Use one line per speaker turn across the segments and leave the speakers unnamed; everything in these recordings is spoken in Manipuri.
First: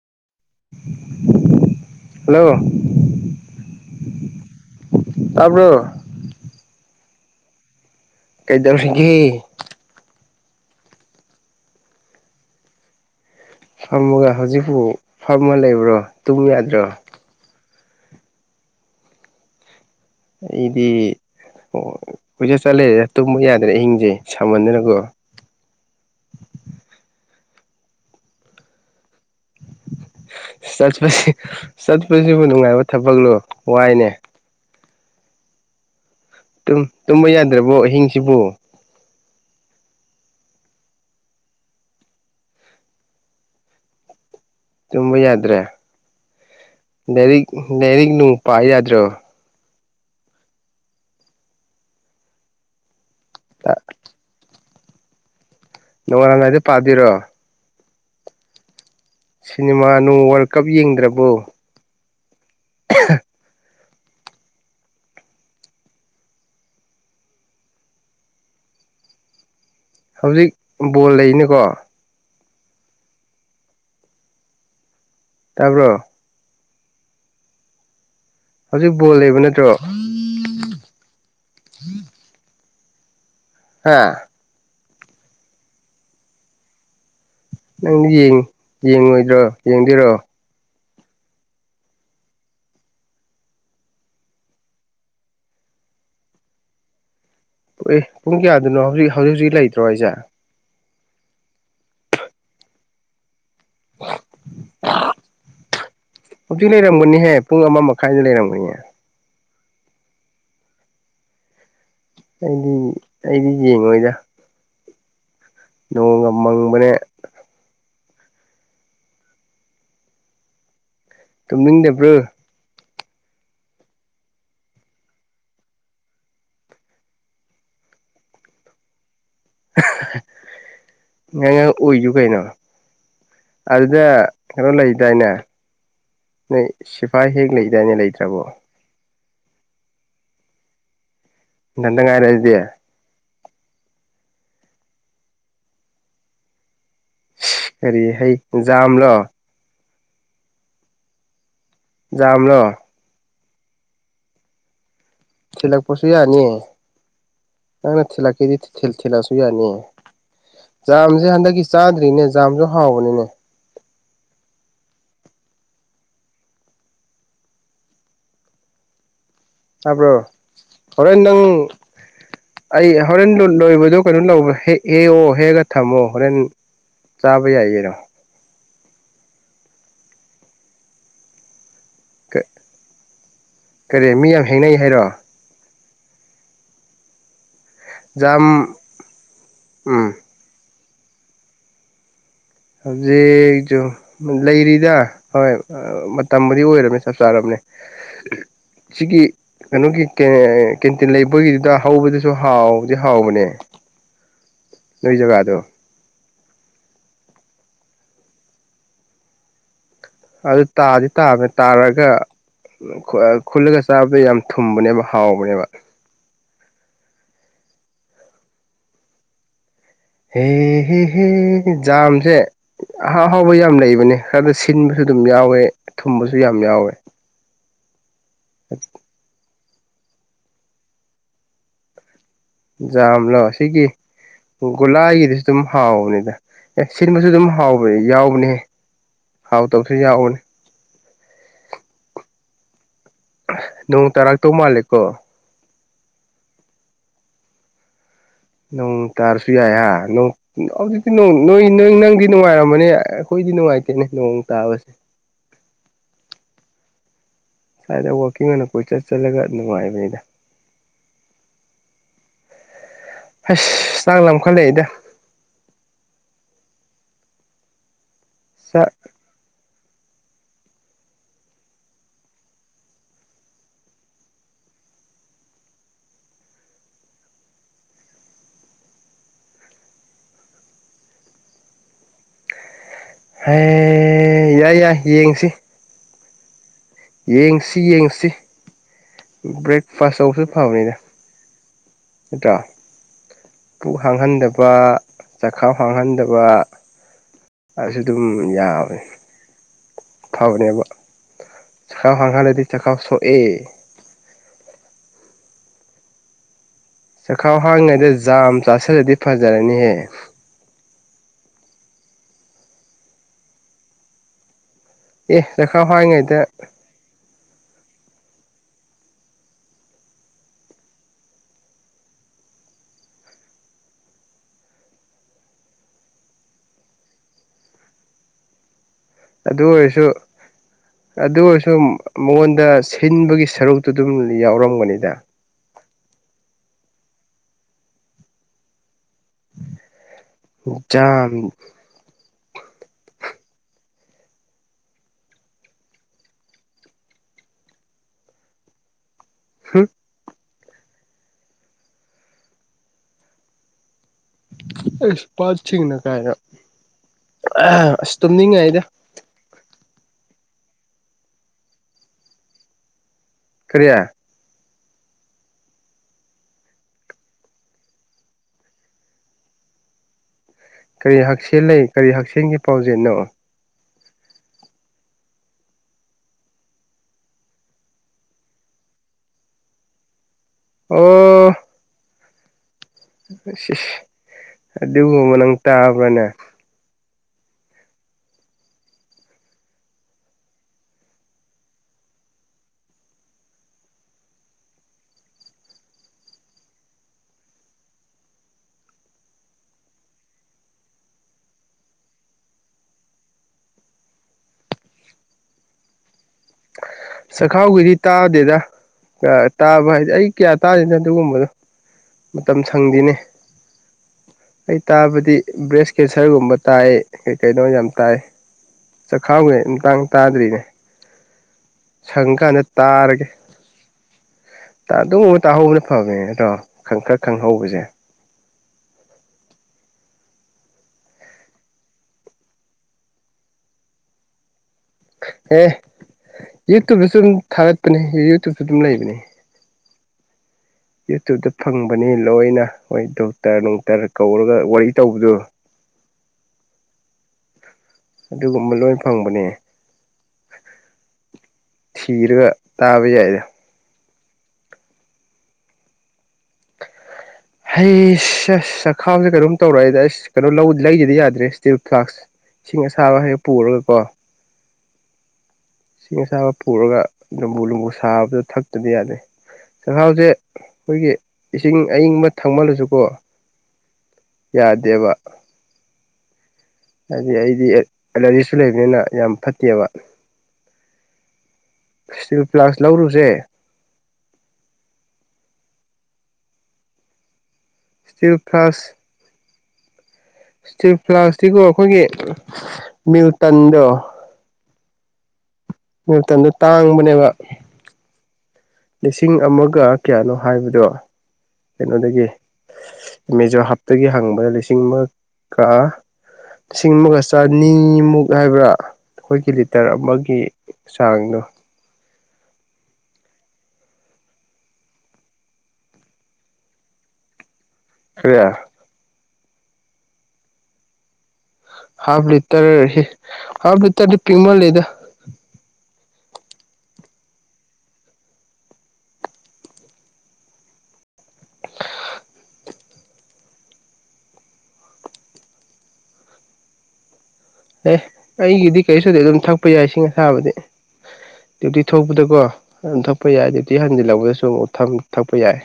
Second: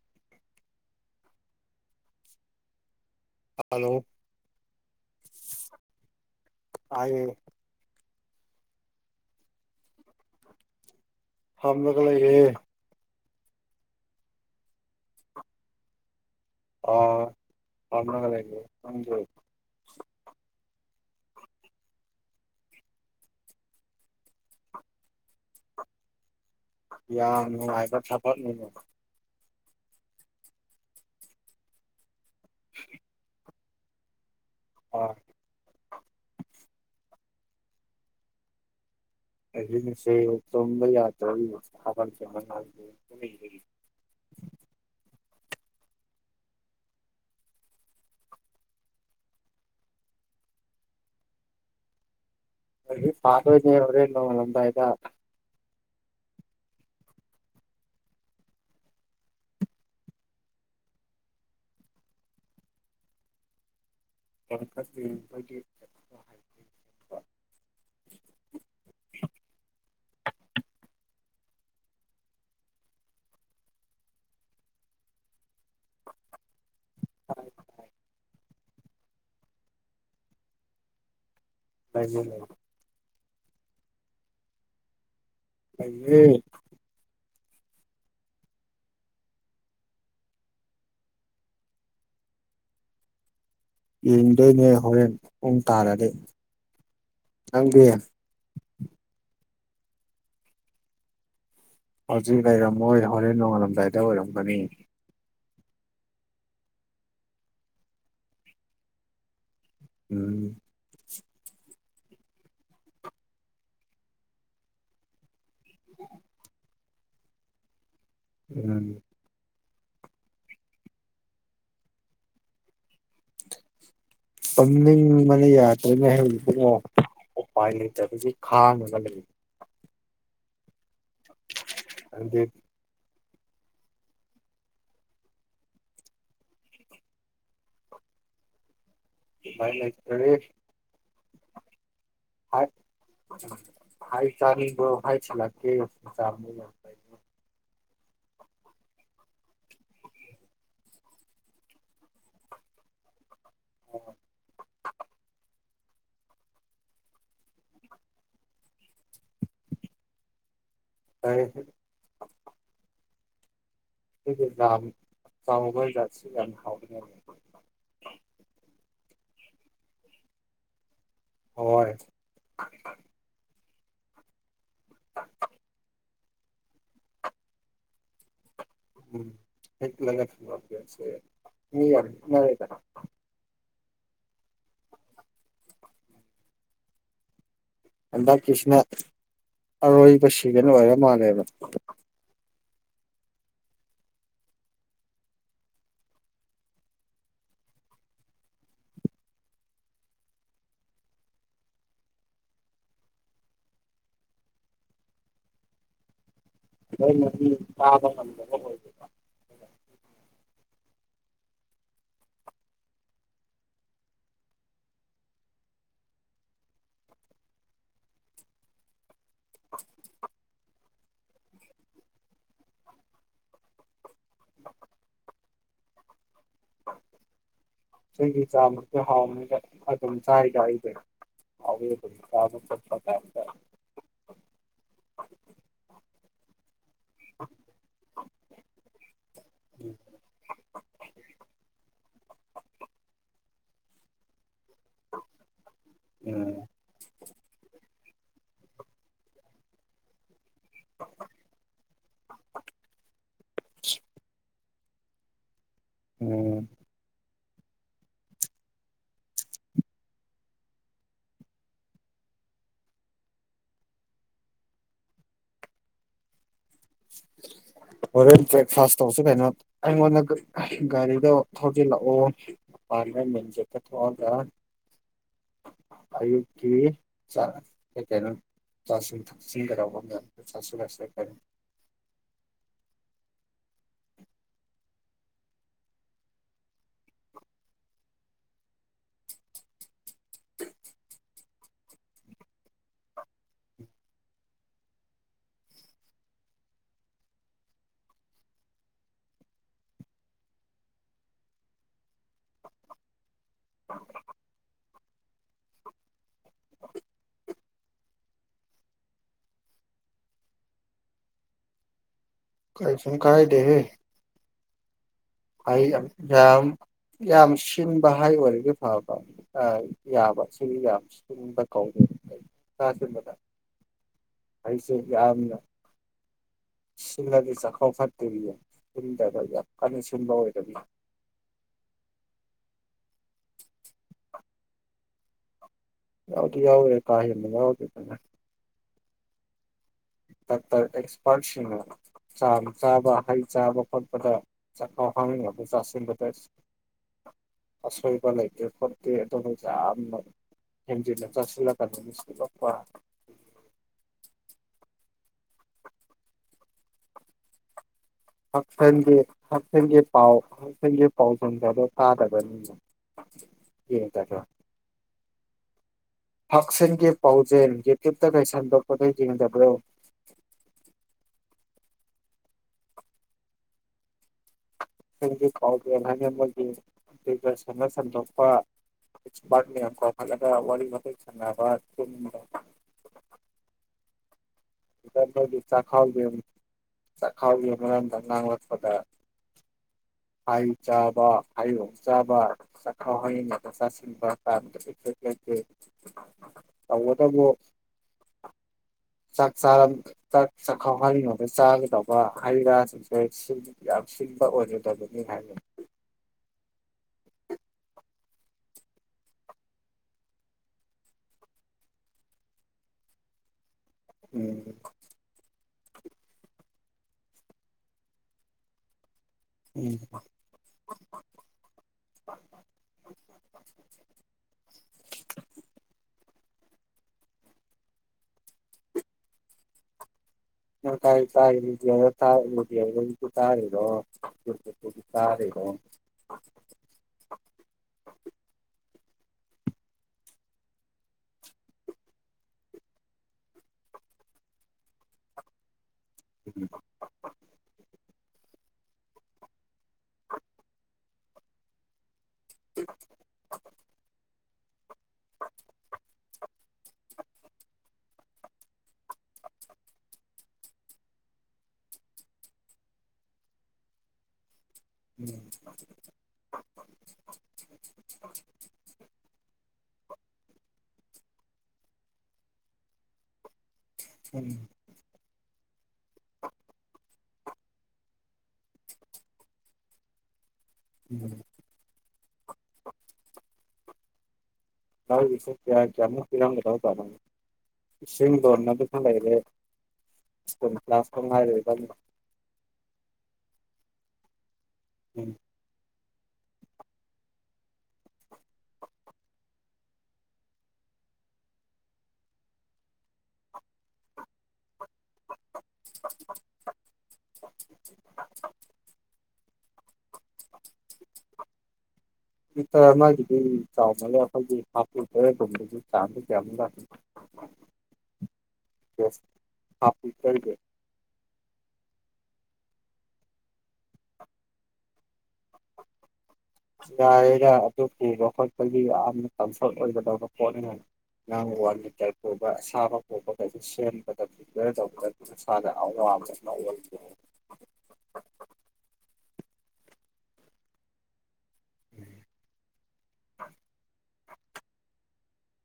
[inaudible]
[inaudible] ꯍꯜꯂꯣ
ꯍꯜꯂꯣ
ꯇꯥꯕ꯭ꯔꯣ
ꯍꯥꯏꯌꯦ
ꯀꯩꯗꯧꯔꯤꯒꯦ
ꯐꯝꯃꯒ ꯂꯩꯌꯦ
ꯐꯝꯃꯒ ꯍꯧꯖꯤꯛꯄꯨ ꯐꯝꯃ ꯂꯩꯕ꯭ꯔꯣ ꯇꯨꯝ
ꯑꯥ ꯐꯝꯃꯒ ꯂꯩꯕꯅꯤ ꯅꯪꯗꯤ
ꯑꯩꯗꯤ ꯑꯣ ꯒꯣꯏꯆꯠ ꯆꯠꯂꯦ ꯇꯨꯝꯕ ꯌꯥꯗ꯭ꯔꯦ ꯑꯍꯤꯡꯁꯦ ꯁꯝꯃꯟꯗꯅꯀꯣ
ꯌꯥꯝ ꯅꯨꯡꯉꯥꯢꯕ ꯊꯕꯛꯅꯤꯅꯦ
ꯆꯠꯄꯁꯤ ꯆꯠꯄꯁꯤꯕꯨ ꯅꯨꯡꯉꯥꯏꯕ ꯊꯕꯛꯂꯣ ꯋꯥꯏꯅꯦ
ꯑꯣ
ꯇꯨꯝꯕ ꯌꯥꯗ꯭ꯔꯕꯣ ꯑꯍꯤꯡꯁꯤꯕꯣ
ꯑꯩ ꯉꯁꯤ ꯇꯨꯝꯕ ꯌꯥꯗ꯭ꯔꯦ [unintelligible] [unintelligible] [unintelligible]
ꯇꯨꯝꯕ ꯌꯥꯗ꯭ꯔꯦ ꯂꯥꯏꯔꯤꯛ ꯂꯥꯏꯔꯤꯛ ꯅꯨꯡ ꯄꯥꯕ ꯌꯥꯗ꯭ꯔꯣ
ꯂꯤꯢꯔꯤꯛ ꯄꯥꯗꯣꯢꯅꯦ ꯍꯣꯔꯦꯟ ꯅꯣꯡꯉꯥꯜꯂꯝꯗꯥꯢꯗ
ꯅꯣꯡꯉꯥꯜꯂꯝꯗꯥꯢꯗ ꯄꯥꯗꯨꯢꯔꯣ ꯁꯤꯅꯤꯃꯥ ꯅꯣꯡ ꯋꯥꯔꯜ ꯀꯞ ꯌꯦꯡꯗ꯭ꯔꯕꯣ [unintelligible]
ꯋꯥꯔꯜ ꯀꯞ [unintelligible] [unintelligible]
ꯍꯧꯖꯤꯛ ꯕꯣꯜ ꯂꯩꯅꯦꯀꯣ ꯇꯥꯕ꯭ꯔꯣ
ꯇꯥꯢ ꯇꯥꯢ
ꯍꯧꯖꯤꯛ ꯕꯣꯜ ꯂꯩꯕ ꯅꯠꯇ꯭ꯔꯣ
ꯂꯩꯌꯦ ꯂꯩꯌꯦ
ꯍꯥꯥ
ꯂꯩꯌꯦ
ꯅꯪ ꯌꯦꯡ ꯌꯦꯡꯉꯣꯏꯗ꯭ꯔꯣ ꯌꯦꯡꯗꯣꯏꯔꯣ
ꯌꯦꯡꯗꯣꯏꯅꯧ ꯍꯣꯔꯦꯟ ꯄꯨꯡ ꯇꯔꯥꯗꯤ
ꯑꯣ ꯑꯦ ꯄꯨꯡ ꯀꯌꯥꯗꯅꯣ ꯍꯧꯖꯤꯛ ꯍꯧꯖꯤꯛ ꯍꯧꯖꯤꯛ ꯂꯩꯇ꯭ꯔꯣ ꯍꯥꯏꯁꯦ
ꯍꯧꯖꯤꯛ ꯂꯩꯔꯝꯃꯣꯏ ꯍꯣꯔꯦꯟ ꯅꯣꯡꯉꯥꯜꯂꯝꯗꯥꯏꯗ ꯑꯣꯏꯔꯝꯒꯅꯤ
ꯍꯧꯖꯤꯛ ꯂꯩꯔꯝꯒꯅꯤꯍꯦ ꯄꯨꯡ ꯑꯃ ꯃꯈꯥꯏꯗ ꯂꯩꯔꯝꯒꯅꯤ
ꯎꯝ
ꯑꯩꯗꯤ ꯑꯩꯗꯤ ꯌꯦꯡꯉꯣꯏꯗ ꯅꯣꯡꯒ ꯃꯪꯕꯅꯦ
ꯎꯝ
ꯇꯨꯝꯅꯤꯡꯗꯕ꯭ꯔꯣ
ꯇꯨꯝꯅꯤꯡꯕꯅ ꯌꯗ꯭ꯔꯦꯅꯦꯍꯦ ꯏꯕꯨꯡꯉꯣ ꯎꯄꯥꯏ ꯂꯩꯇꯕꯒꯤ ꯈꯥꯡꯕꯅꯦ
ꯅꯪ ꯑꯉꯥꯡ ꯑꯣꯏꯎ
ꯑꯗꯨꯗꯤ
ꯀꯩꯅꯣ ꯑꯗꯨꯗ ꯀꯩꯅꯣ ꯂꯩꯗꯥꯏꯅꯦ ꯅꯣꯏ ꯁꯤꯐꯥꯏ ꯍꯦꯛ ꯂꯩꯗꯥꯏꯅꯦ ꯂꯩꯇ꯭ꯔꯕꯣ
ꯁꯤꯐꯥꯏ ꯂꯩꯇ꯭ꯔꯦ
ꯏꯊꯟꯇ ꯉꯥꯏꯔꯦ ꯑꯗꯨꯗꯤ
ꯍꯩ ꯆꯥꯅꯤꯡꯕ꯭ꯔꯣ ꯍꯩ ꯊꯤꯜꯂꯛꯀꯦ ꯆꯥꯕꯅꯤꯅ
ꯀꯔꯤ ꯍꯩ ꯖꯥꯝ ꯂꯣ ꯖꯥꯝꯂꯣ
[inaudible]
ꯊꯤꯜꯂꯛꯄꯁꯨ ꯌꯥꯅꯤ ꯅꯪꯅ ꯊꯤꯂꯛꯀꯦꯗꯤ ꯊꯤꯜ ꯊꯤꯜꯂꯛꯑꯁꯨ ꯌꯥꯅꯤ ꯖꯥꯝꯁꯦ ꯍꯟꯗꯛꯀꯤ
ꯑꯩꯒꯤ
ꯆꯥꯗ꯭ꯔꯤꯅꯦ ꯖꯥꯝꯁꯨ ꯍꯥꯎꯕꯅꯤꯅꯦ
ꯑꯗꯨꯒꯤ ꯖꯥꯝ ꯆꯥꯎꯕꯖꯥꯠꯁꯤ ꯌꯥꯝ ꯍꯥꯎꯕꯅꯦ
ꯇꯥꯕ꯭ꯔꯣ ꯍꯣꯔꯦꯟ ꯅꯪ
ꯍꯋꯥꯏ
ꯑꯩ ꯍꯣꯔꯦꯟ ꯂꯣ ꯂꯣꯏꯕꯗꯨ ꯀꯩꯅꯣ ꯇꯧꯕ ꯍꯦꯛ ꯍꯦꯛꯑꯣ ꯍꯦꯛꯑꯒ ꯊꯝꯃꯣ ꯍꯣꯔꯦꯟ ꯆꯥꯕ ꯌꯥꯏ ꯀꯩꯅꯣ
ꯎꯝ [inaudible]
ꯀꯔꯤ ꯃꯤ ꯌꯥꯝ ꯍꯦꯛꯅꯩ ꯍꯥꯏꯔꯣ ꯖꯥꯝ
ꯍꯟꯗꯛꯀꯤꯁꯤꯅ
ꯎꯝ
ꯑꯔꯣꯏꯕ ꯁꯤꯖꯟ ꯑꯣꯏꯔ ꯃꯥꯜꯂꯦꯕ
ꯍꯧꯖꯤꯛꯁꯨ ꯂꯩꯔꯤꯗ ꯍꯣꯏ ꯃꯇꯝꯕꯨꯗꯤ ꯑꯣꯏꯔꯕꯅꯦ ꯆꯞ ꯆꯥꯔꯕꯅꯦ
[inaudible]
ꯁꯤꯒꯤ ꯀꯩꯅꯣꯒꯤ ꯀꯦ ꯀꯦꯟꯇꯤꯟ ꯂꯩꯕꯒꯤꯗꯨꯗ ꯍꯧꯕꯗꯨꯁꯨ ꯍꯥꯎꯕꯨꯗꯤ ꯍꯥꯎꯕꯅꯦ ꯑꯗꯨꯏ ꯖꯒꯥꯗꯣ
ꯑꯩꯅꯗꯤ ꯀꯥꯕ ꯉꯝꯗꯕ ꯑꯣꯏꯌꯦꯕ
ꯑꯗꯨ ꯇꯥꯗꯤ ꯇꯥꯕꯅꯦ ꯇꯥꯔꯒ ꯑꯥ ꯈꯨꯜꯂꯒ ꯆꯥꯕꯗꯣ ꯌꯥꯝ ꯊꯨꯝꯕꯅꯦꯕ ꯍꯥꯎꯕꯅꯦꯕ
[inaudible]
ꯍꯦ ꯍꯦ ꯍꯦ ꯖꯥꯝꯁꯦ ꯑꯍꯥꯎ ꯑꯍꯥꯎꯕ ꯌꯥꯝ ꯂꯩꯕꯅꯦ ꯈꯔ ꯁꯤꯟꯕꯁꯨ ꯑꯗꯨꯝ ꯌꯥꯎꯋꯦ ꯊꯨꯝꯕꯁꯨ ꯌꯥꯝ ꯌꯥꯎꯋꯦ
ꯆꯤꯒꯤ ꯖꯥꯝ ꯍꯥꯎꯕꯅꯤꯗ ꯑꯗꯨꯝ ꯆꯥꯏꯗ ꯑꯩꯗꯤ ꯍꯥꯎꯕꯅꯤ ꯆꯥꯕ ꯆꯠꯄ ꯀꯥꯟꯗ
ꯒꯣꯂꯥꯏꯒꯤꯗꯨꯁꯨ ꯑꯗꯨꯝ ꯍꯥꯎꯕꯅꯤꯗ ꯑꯦ ꯁꯤꯟꯕꯁꯨ ꯑꯗꯨꯝ ꯍꯥꯎꯕ ꯌꯥꯎꯕꯅꯤꯍꯦ ꯍꯥꯎꯇꯕꯁꯨ
ꯎꯝ
ꯌꯥꯎꯕꯅꯦ
[unintelligible]
ꯅꯣꯡ ꯇꯔꯥꯛꯇꯧ ꯃꯥꯜꯂꯤꯀꯣ
ꯎꯝ
ꯅꯪ ꯇꯥꯔꯁꯨ ꯌꯥꯏ ꯍꯥ ꯅꯣꯡ ꯍꯧꯖꯤꯛꯇꯤ ꯅꯣꯡ ꯅꯣꯏ ꯅꯪ ꯅꯪꯗꯤ ꯅꯨꯡꯉꯥꯏꯔꯝꯃꯅꯤ ꯑꯩꯈꯣꯏꯗꯤ ꯅꯨꯡꯉꯥꯏꯇꯦꯅꯦ ꯅꯣꯡ ꯇꯥꯕꯁꯦ
ꯎꯝ
ꯁ꯭ꯋꯥꯏꯗ ꯋꯥꯀꯤꯡ ꯑꯣꯏꯅ ꯀꯣꯏꯆꯠ ꯆꯠꯂꯒ ꯅꯨꯡꯉꯥꯏꯕꯅꯤꯗ ꯍꯁ ꯆꯥꯡ ꯂꯥꯝꯈꯠꯂꯛꯏꯗ
ꯍꯣꯔꯦꯟ
ꯆꯥꯛ
ꯕ꯭ꯔꯦꯛꯐꯥꯁ ꯇꯧꯁꯦ ꯀꯩꯅꯣ ꯑꯩꯉꯣꯟꯗ ꯒꯥꯔꯤ ꯒꯥꯔꯤꯗꯣ ꯊꯧꯖꯤꯜꯂꯛꯑꯣ ꯗꯨꯀꯥꯟꯗ ꯃꯦꯟ ꯒꯦꯠꯇ ꯊꯣꯛꯑꯒ ꯑꯌꯨꯛꯀꯤ ꯆꯥꯛ ꯀꯩꯀꯩꯅꯣ ꯆꯥꯁꯤꯟ ꯊꯛꯆꯤꯟꯒꯗꯧꯕ ꯑꯃꯅ [unintelligible]
ꯍꯩ ꯌꯥꯏ ꯌꯥꯏ ꯌꯦꯡꯁꯤ ꯌꯦꯡꯁꯤ ꯌꯦꯡꯁꯤ ꯕ꯭ꯔꯦꯛꯐꯥꯁ ꯇꯧꯕꯁꯨ ꯐꯕꯅꯤꯗ ꯅꯠꯇ꯭ꯔ ꯄꯨꯛ ꯍꯥꯡꯍꯟꯗꯕ ꯆꯈꯥꯎ ꯍꯥꯡꯍꯟꯗꯕ ꯑꯗꯨꯁꯨ ꯑꯗꯨꯝ ꯌꯥꯕꯅꯦ ꯐꯕꯅꯦꯕ ꯆꯈꯥꯎ ꯍꯥꯡꯍꯜꯂꯗꯤ ꯆꯈꯥꯎ ꯁꯣꯛꯑꯦ
[unintelligible] [unintelligible]
ꯆꯈꯥꯎ ꯍꯥꯡꯉꯤꯉꯩꯗ ꯖꯥꯝ ꯆꯥꯁꯤꯜꯂꯗꯤ ꯐꯖꯔꯅꯤꯍꯦ
ꯀꯩꯁꯨꯝ ꯀꯥꯏꯗꯦꯍꯦ
ꯑꯦ
ꯑꯩ
ꯆꯈꯥꯎ
ꯌꯥꯝ
ꯍꯥꯡꯉꯤꯉꯩꯗ
ꯌꯥꯝ ꯌꯥꯝ ꯁꯤꯟꯕ ꯍꯥꯏ ꯑꯣꯏꯔꯗꯤ ꯐꯕ ꯌꯥꯕ ꯁꯤ ꯌꯥꯝ ꯆꯨꯝꯕ ꯀꯧꯏ ꯑꯩ ꯊꯥ ꯆꯨꯝꯕꯗ ꯑꯩꯁꯦ ꯌꯥꯝꯅ ꯁꯤꯡꯂꯗꯤ ꯆꯈꯥꯎ ꯐꯠꯇꯦꯔꯤꯌꯦ ꯁꯤꯟꯗꯕ ꯌꯥꯝ
ꯑꯗꯨ
ꯀꯟꯅ
ꯑꯣꯏꯔꯁꯨ
ꯁꯤꯟꯕ ꯑꯣꯏꯗꯕꯤ
ꯑꯗꯨ ꯑꯣꯏꯔꯁꯨ ꯃꯉꯣꯟꯗ ꯁꯤꯟꯕꯒꯤ ꯁꯔꯨꯛꯇꯨ ꯑꯗꯨꯝ ꯌꯥꯎꯔꯝꯒꯅꯤꯗ
ꯌꯥꯎꯗꯤ ꯌꯥꯎꯒ꯭ꯔꯦ ꯀꯥ ꯍꯦꯟꯕ ꯌꯥꯎꯔꯣꯏꯗꯅ ꯗꯥꯛꯇꯔ ꯑꯦꯛꯁꯄꯔꯠ
ꯖꯥꯝ
ꯁꯤꯡꯅ ꯆꯥꯡ ꯆꯥꯕ ꯍꯩ ꯆꯥꯕ ꯈꯣꯠꯄꯗ ꯆꯥꯛꯈꯥꯎ ꯍꯥꯡꯅꯤꯡꯉꯩꯗ ꯆꯥꯁꯤꯟꯕꯗ ꯑꯁꯣꯏꯕ ꯂꯩꯇꯦꯀꯣ ꯑꯗꯨꯒ
ꯍꯨꯝ
ꯌꯥꯝꯅ ꯍꯦꯟꯖꯟꯅ ꯆꯥꯁꯤꯜꯂꯛꯀꯟꯗ ꯁꯣꯛꯂꯛꯄ
[unintelligible]
ꯍꯛꯁꯦꯜꯒꯤ ꯍꯛꯁꯦꯜꯒꯤ ꯄꯥꯎ ꯍꯛꯁꯦꯜꯒꯤ ꯄꯥꯎ ꯅꯣꯡꯒ ꯗꯣ ꯇꯥꯗꯕꯅꯤ
ꯀꯔꯤ
ꯌꯦꯡꯗꯕ꯭ꯔ ꯍꯛꯁꯦꯜꯒꯤ ꯄꯥꯎꯖꯦꯜ ꯌꯨꯇ꯭ꯌꯨꯨꯞꯇꯒ ꯁꯟꯗꯣꯛꯄꯗꯣ ꯌꯦꯡꯗꯕ꯭ꯔꯣ
ꯀꯔꯤ ꯍꯛꯁꯦꯜ ꯂꯩ ꯀꯔꯤ ꯍꯛꯁꯦꯜꯒꯤ ꯄꯥꯎꯖꯦꯜꯅꯣ
ꯍꯛꯁꯦꯜꯒꯤ ꯄꯥꯎꯖꯦꯜ ꯍꯥꯏꯅ ꯃꯣꯏꯒꯤ ꯗꯨꯔꯗꯔꯁꯟꯅ ꯁꯟꯗꯣꯛꯄ ꯑꯦꯛꯄ꯭ꯔꯁ ꯃꯌꯥꯝ ꯀꯧꯈꯛꯂꯒ ꯋꯥꯔꯤ ꯋꯥꯇꯥꯏ
ꯑꯣ
ꯁꯥꯅꯕ
ꯑꯗꯨꯒꯨꯝꯕ ꯅꯪ ꯇꯥꯕ꯭ꯔꯅꯦ
ꯆꯥꯛꯈꯥꯎ ꯒꯤ ꯃꯔꯝꯗꯥ ꯉꯥꯡꯂꯛꯄꯗ ꯍꯩ ꯆꯥꯕ ꯍꯩ ꯅꯣꯡ ꯆꯥꯕ ꯆꯥꯛꯈꯥꯎ ꯍꯥꯡꯉꯤ ꯉꯥꯏꯗ ꯆꯥꯁꯤꯟꯕ [unintelligible] ꯇꯧꯕꯇꯕꯨ ꯆꯥꯛ ꯆꯥ ꯆꯥꯛ ꯆꯥꯛꯈꯥꯎ ꯍꯥꯡꯔꯤꯉꯩꯗ ꯆꯥꯒꯦꯗꯧꯕ ꯍꯩꯔꯥ ꯁꯤꯡꯁꯦ ꯌꯥꯝ ꯁꯤꯟꯕ ꯑꯣꯏꯔꯣꯏꯗꯕꯅꯤ ꯍꯥꯏꯅ
ꯆꯈꯥꯎꯒꯤꯗꯤ ꯇꯥꯗꯦꯗ ꯇꯥꯕ ꯍꯥꯏꯗꯤ ꯑꯩ ꯀꯌꯥ ꯇꯥꯗꯦꯗ ꯑꯗꯨꯒꯨꯝꯕꯗꯣ ꯃꯇꯝ ꯁꯪꯗꯦꯅꯦ
ꯎꯝ
ꯑꯩ ꯇꯥꯕꯗꯤ ꯕ꯭ꯔꯦꯁ ꯀꯦꯟꯁꯔꯒꯨꯝꯕ ꯇꯥꯏ ꯀꯩ ꯀꯩꯅꯣ ꯌꯥꯝ ꯇꯥꯏ ꯆꯈꯥꯎꯅꯦ ꯃꯇꯥꯡ ꯇꯥꯗ꯭ꯔꯤꯅꯦ ꯁꯪꯀꯥꯟꯗ ꯇꯥꯔꯒꯦ
[unintelligible]
ꯑꯗꯨꯒꯨꯝꯕ ꯇꯥꯍꯧꯕꯅ ꯐꯕꯦꯅꯦ ꯅꯇꯣ ꯈꯪ ꯈꯔ ꯈꯪꯍꯧꯕꯁꯦ
[unintelligible]
ꯑꯦ ꯌꯨꯇꯕꯇꯁꯨ ꯑꯗꯨꯝ ꯊꯥꯒꯠꯄꯅꯦ ꯌꯨꯇꯕꯇ ꯑꯗꯨꯝ ꯂꯩꯕꯅꯦ ꯌꯨꯇ꯭ꯨꯕꯇ ꯐꯪꯕꯅꯤ ꯂꯣꯏꯅ ꯍꯣꯏ ꯗꯣꯛꯇꯔ ꯅꯨꯡꯇꯔ ꯀꯧꯔꯒ ꯋꯥꯔꯤ ꯇꯧꯕꯗꯨ
[unintelligible]
ꯑꯗꯨꯒꯨꯝꯕ ꯂꯣꯏ ꯐꯪꯕꯅꯦ ꯊꯤꯔꯒ ꯇꯥꯕ ꯌꯥꯏꯗ
[inaudible]
ꯍꯩꯁ ꯁ ꯆꯈꯥꯎꯁꯦ ꯀꯩꯅꯣꯝ ꯇꯧꯔꯛꯑꯏꯗ ꯑꯁ ꯀꯩꯅꯣ ꯂꯩꯒꯤꯗ ꯌꯥꯗ꯭ꯔꯦ ꯏꯁꯇꯤꯜ ꯐ꯭ꯂꯥꯛꯁ ꯏꯁꯤꯡ ꯑꯁꯥꯕ ꯍꯩꯔ ꯄꯨꯔꯒꯀꯣ
ꯎꯝ
ꯏꯁꯤꯡ ꯑꯁꯥꯕ ꯄꯨꯔꯒ ꯅꯨꯝꯕꯨ ꯂꯨꯝꯕꯨ ꯁꯥꯕꯗꯣ ꯊꯛꯇꯗꯤ ꯌꯥꯗꯦ ꯆꯥꯛꯈꯥꯎꯁꯦ ꯑꯩꯈꯣꯏꯒꯤ ꯏꯁꯤꯡ ꯑꯏꯤꯡꯕ ꯊꯛꯃꯜꯂꯁꯨꯀꯣ ꯌꯥꯗꯦꯕ ꯍꯥꯏꯗꯤ ꯑꯩꯗꯤ ꯑꯦꯂꯔꯤꯖꯤꯁꯨ ꯂꯩꯕꯅꯤꯅ ꯌꯥꯝ ꯐꯠꯇꯦꯕ
ꯎꯝ
ꯏꯁꯇꯤꯜ ꯐ꯭ꯂꯥꯛꯁ ꯂꯧꯔꯨꯁꯦ
[unintelligible] ꯀꯌꯥ ꯀꯌꯥꯃꯨꯛ ꯄꯤꯔꯝꯒꯗꯕ ꯖꯥꯠꯅꯣ ꯏꯁꯤꯡ
ꯏꯁꯇꯤꯜ ꯐ꯭ꯂꯥꯛꯁ
ꯂꯣꯟꯅꯕꯁꯨ ꯂꯩꯔꯦ ꯁ꯭ꯀꯨꯜ
ꯏꯁꯇꯤꯜ
ꯀ꯭ꯂꯥꯁꯇ
ꯐ꯭ꯂꯥꯁꯛꯇꯤꯀꯣ
ꯉꯥꯏꯔꯤꯕ
ꯑꯩꯈꯣꯏꯒꯤ ꯃꯤꯜꯇꯟꯗꯣ
ꯎꯝ
ꯃꯤꯜꯇꯟꯗꯣ ꯇꯥꯡꯕꯅꯦꯕ ꯂꯤꯁꯤꯡ ꯑꯃꯒ ꯀꯌꯥꯅꯣ ꯍꯥꯏꯕꯗꯣ ꯀꯩꯅꯣꯗꯒꯤ ꯃꯦꯖꯣ ꯍꯞꯇꯒꯤ ꯍꯪꯕꯗ ꯂꯤꯁꯤꯡ ꯑꯃ ꯒ ꯂꯤꯁꯤꯡ ꯑꯃꯒ ꯆꯅꯤꯃꯨꯛ ꯍꯥꯏꯕ꯭ꯔꯥ ꯑꯩꯈꯣꯏꯒꯤ ꯂꯤꯇꯔ ꯑꯃꯒꯤ ꯆꯥꯡꯗꯣ
[inaudible] ꯂꯤꯇꯔ ꯑꯃꯒꯤꯗꯤ ꯆꯥꯎꯃꯟꯂꯦ ꯑꯩꯈꯣꯏꯒꯤ ꯍꯥꯞꯂꯤꯇꯔ ꯒꯨꯝꯕꯒꯤ ꯆꯥꯡꯗ ꯀꯌꯥꯃꯨꯛ ꯂꯥꯛꯀꯗ꯭ꯔ [inaudible]
ꯀ꯭ꯔꯤ
ꯌꯦꯁ ꯍꯥꯞꯂꯤꯇꯔꯒꯤ
ꯍꯥꯐ ꯂꯤꯇꯔꯁꯤ ꯍꯥꯐ ꯂꯤꯇꯔꯗꯤ ꯄꯤꯛꯃꯜꯂꯦꯗ
[inaudible] ꯌꯥꯏꯗ ꯑꯗꯨ ꯄꯨꯕ ꯈꯣꯠꯄꯒꯤ ꯌꯥꯝꯅ ꯀꯟꯐꯔꯠ ꯑꯣꯏꯒꯗꯧꯕ ꯄꯣꯠꯅꯤ ꯅꯪ ꯋꯥꯟ ꯂꯤꯇꯔ ꯄꯨꯕ ꯑꯁꯥꯕ ꯈꯣꯠꯄ ꯀꯩꯁꯨ ꯁꯦꯝꯕꯗ ꯄ꯭ꯔꯤꯄꯦꯌꯔ ꯇꯧꯕꯗ ꯅꯁꯥꯗ ꯑꯋꯥꯕ ꯑꯃ ꯑꯣꯏꯕ
ꯑꯦ ꯑꯩꯒꯤꯗꯤ ꯀꯔꯤꯁꯨ ꯇꯧꯗꯤ ꯑꯗꯨꯝ ꯊꯛꯄ ꯌꯥꯏ ꯏꯁꯤꯡ ꯑꯁꯥꯕꯗꯤ ꯗ꯭ꯌꯨꯇꯤ ꯊꯣꯛꯄꯗꯀꯣ ꯑꯗꯨꯝ ꯊꯛꯄ ꯌꯥꯏ ꯗ꯭ꯌꯨꯇꯤ ꯍꯟꯖꯤꯜꯂꯛꯕꯗꯁꯨ ꯑꯃꯨꯛ ꯊꯝ ꯊꯛꯄ ꯌꯥꯏ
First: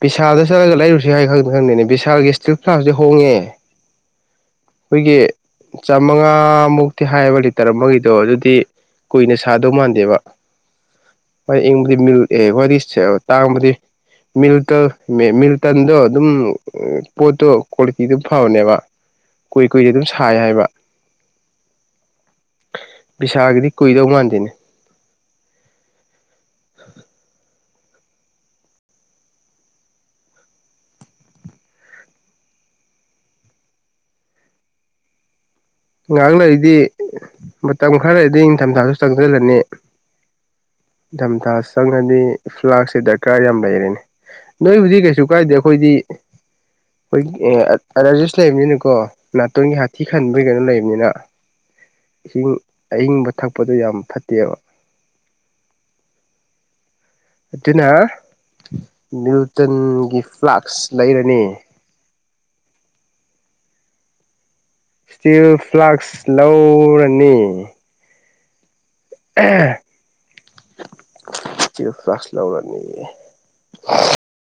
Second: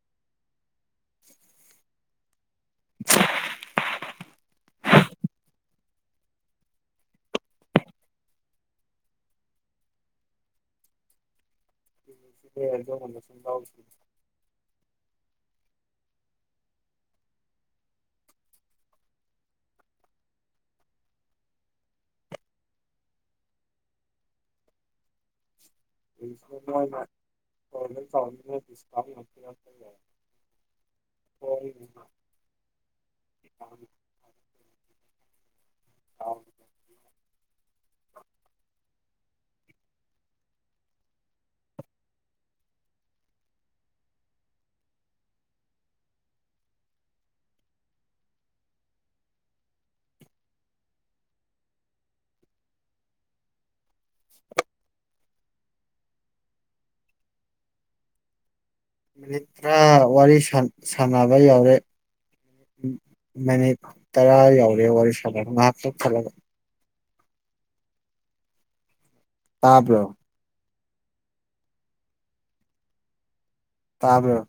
ꯕꯤꯁꯥꯜꯗ ꯆꯠꯂꯒ ꯂꯩꯔꯨꯁꯤ ꯍꯥꯏ ꯈꯪꯗ ꯈꯪꯅꯦ ꯕꯤꯁꯥꯜꯒꯤ ꯏꯁꯇ꯭ꯔꯤꯜ ꯐ꯭ꯂꯥꯁꯦ ꯍꯣꯡꯉꯦ ꯑꯩꯈꯣꯏꯒꯤ ꯆꯥꯃꯉꯥ ꯃꯨꯛꯇꯤ ꯍꯥꯏꯌꯦꯕ ꯂꯤꯇꯔ ꯑꯃꯒꯤꯗꯣ ꯑꯗꯨꯗꯤ ꯀꯨꯏꯅ ꯁꯥꯗꯨ ꯃꯥꯟꯗꯦꯕ
[inaudible]
[unintelligible]
ꯑꯗꯨꯒꯨꯝꯕꯁꯨ ꯂꯧꯗꯦ
ꯃꯤꯜꯇꯜ ꯃꯤꯜꯇꯟꯗꯣ ꯑꯗꯨꯝ ꯄꯣꯠꯇꯣ ꯀ꯭ꯋꯥꯂꯤꯇꯤꯗꯣ ꯐꯥꯕꯅꯦꯕ ꯀꯨꯏ ꯀꯨꯏ ꯑꯗꯨꯝ ꯁꯥꯏ ꯍꯥꯏꯕ ꯕꯤꯁꯥꯒꯤꯗꯤ ꯀꯨꯏꯗꯧ ꯃꯥꯟꯗꯦꯅꯦ
[unintelligible] [unintelligible]
ꯉꯥꯏꯍꯥꯛ ꯂꯩꯔꯗꯤ ꯃꯇꯝ ꯈꯔ ꯂꯩꯔꯗꯤ ꯅꯤꯡꯊꯝꯊꯥꯁꯨ ꯆꯪꯁꯤꯜꯂꯅꯤ ꯏꯊꯝꯊꯥ ꯆꯪꯂꯗꯤ ꯐ꯭ꯂꯥꯛꯁꯦ ꯗꯔꯀꯥꯔ ꯌꯥꯝ ꯂꯩꯔꯦꯅꯦ ꯅꯣꯏ ꯍꯧꯖꯤꯛ ꯀꯩꯁꯨ ꯀꯥꯏꯗꯦ ꯑꯩꯈꯣꯏꯗꯤ ꯑꯩꯈꯣꯏ ꯑꯂꯔꯖꯤꯁ ꯂꯩꯕꯅꯤꯅꯀꯣ ꯅꯥꯇꯣꯟꯒꯤ ꯍꯥꯊꯤ ꯈꯟꯕ ꯑꯩꯈꯣꯏ ꯀꯩꯅꯣ ꯂꯩꯕꯅꯤꯅ ꯏꯁꯤꯡ ꯑꯏꯪꯕ ꯊꯛꯄꯗꯣ ꯌꯥꯝ ꯐꯠꯇꯦꯕ ꯑꯗꯨꯅ
ꯃꯤꯅꯤꯠ ꯇꯔꯥ
ꯅꯤꯜꯇꯟꯒꯤ
ꯋꯥꯔꯤ
ꯐ꯭ꯂꯥꯛꯁ
ꯁꯥꯟꯅꯕ
ꯂꯩꯔꯅꯤ
ꯌꯥꯎꯔꯦ ꯃꯤꯅꯤꯠ ꯇꯔꯥ ꯌꯥꯎꯔꯦ ꯋꯥꯔꯤ ꯁꯥꯟꯅꯕ
ꯄꯣꯔꯅꯤ
ꯇꯥꯕ꯭ꯔꯣ
ꯥꯁ꯭ꯇꯤꯜ ꯐ꯭ꯂꯛꯁ ꯂꯧꯔꯅꯤꯌꯦ
ꯇꯥꯕ꯭ꯔꯣ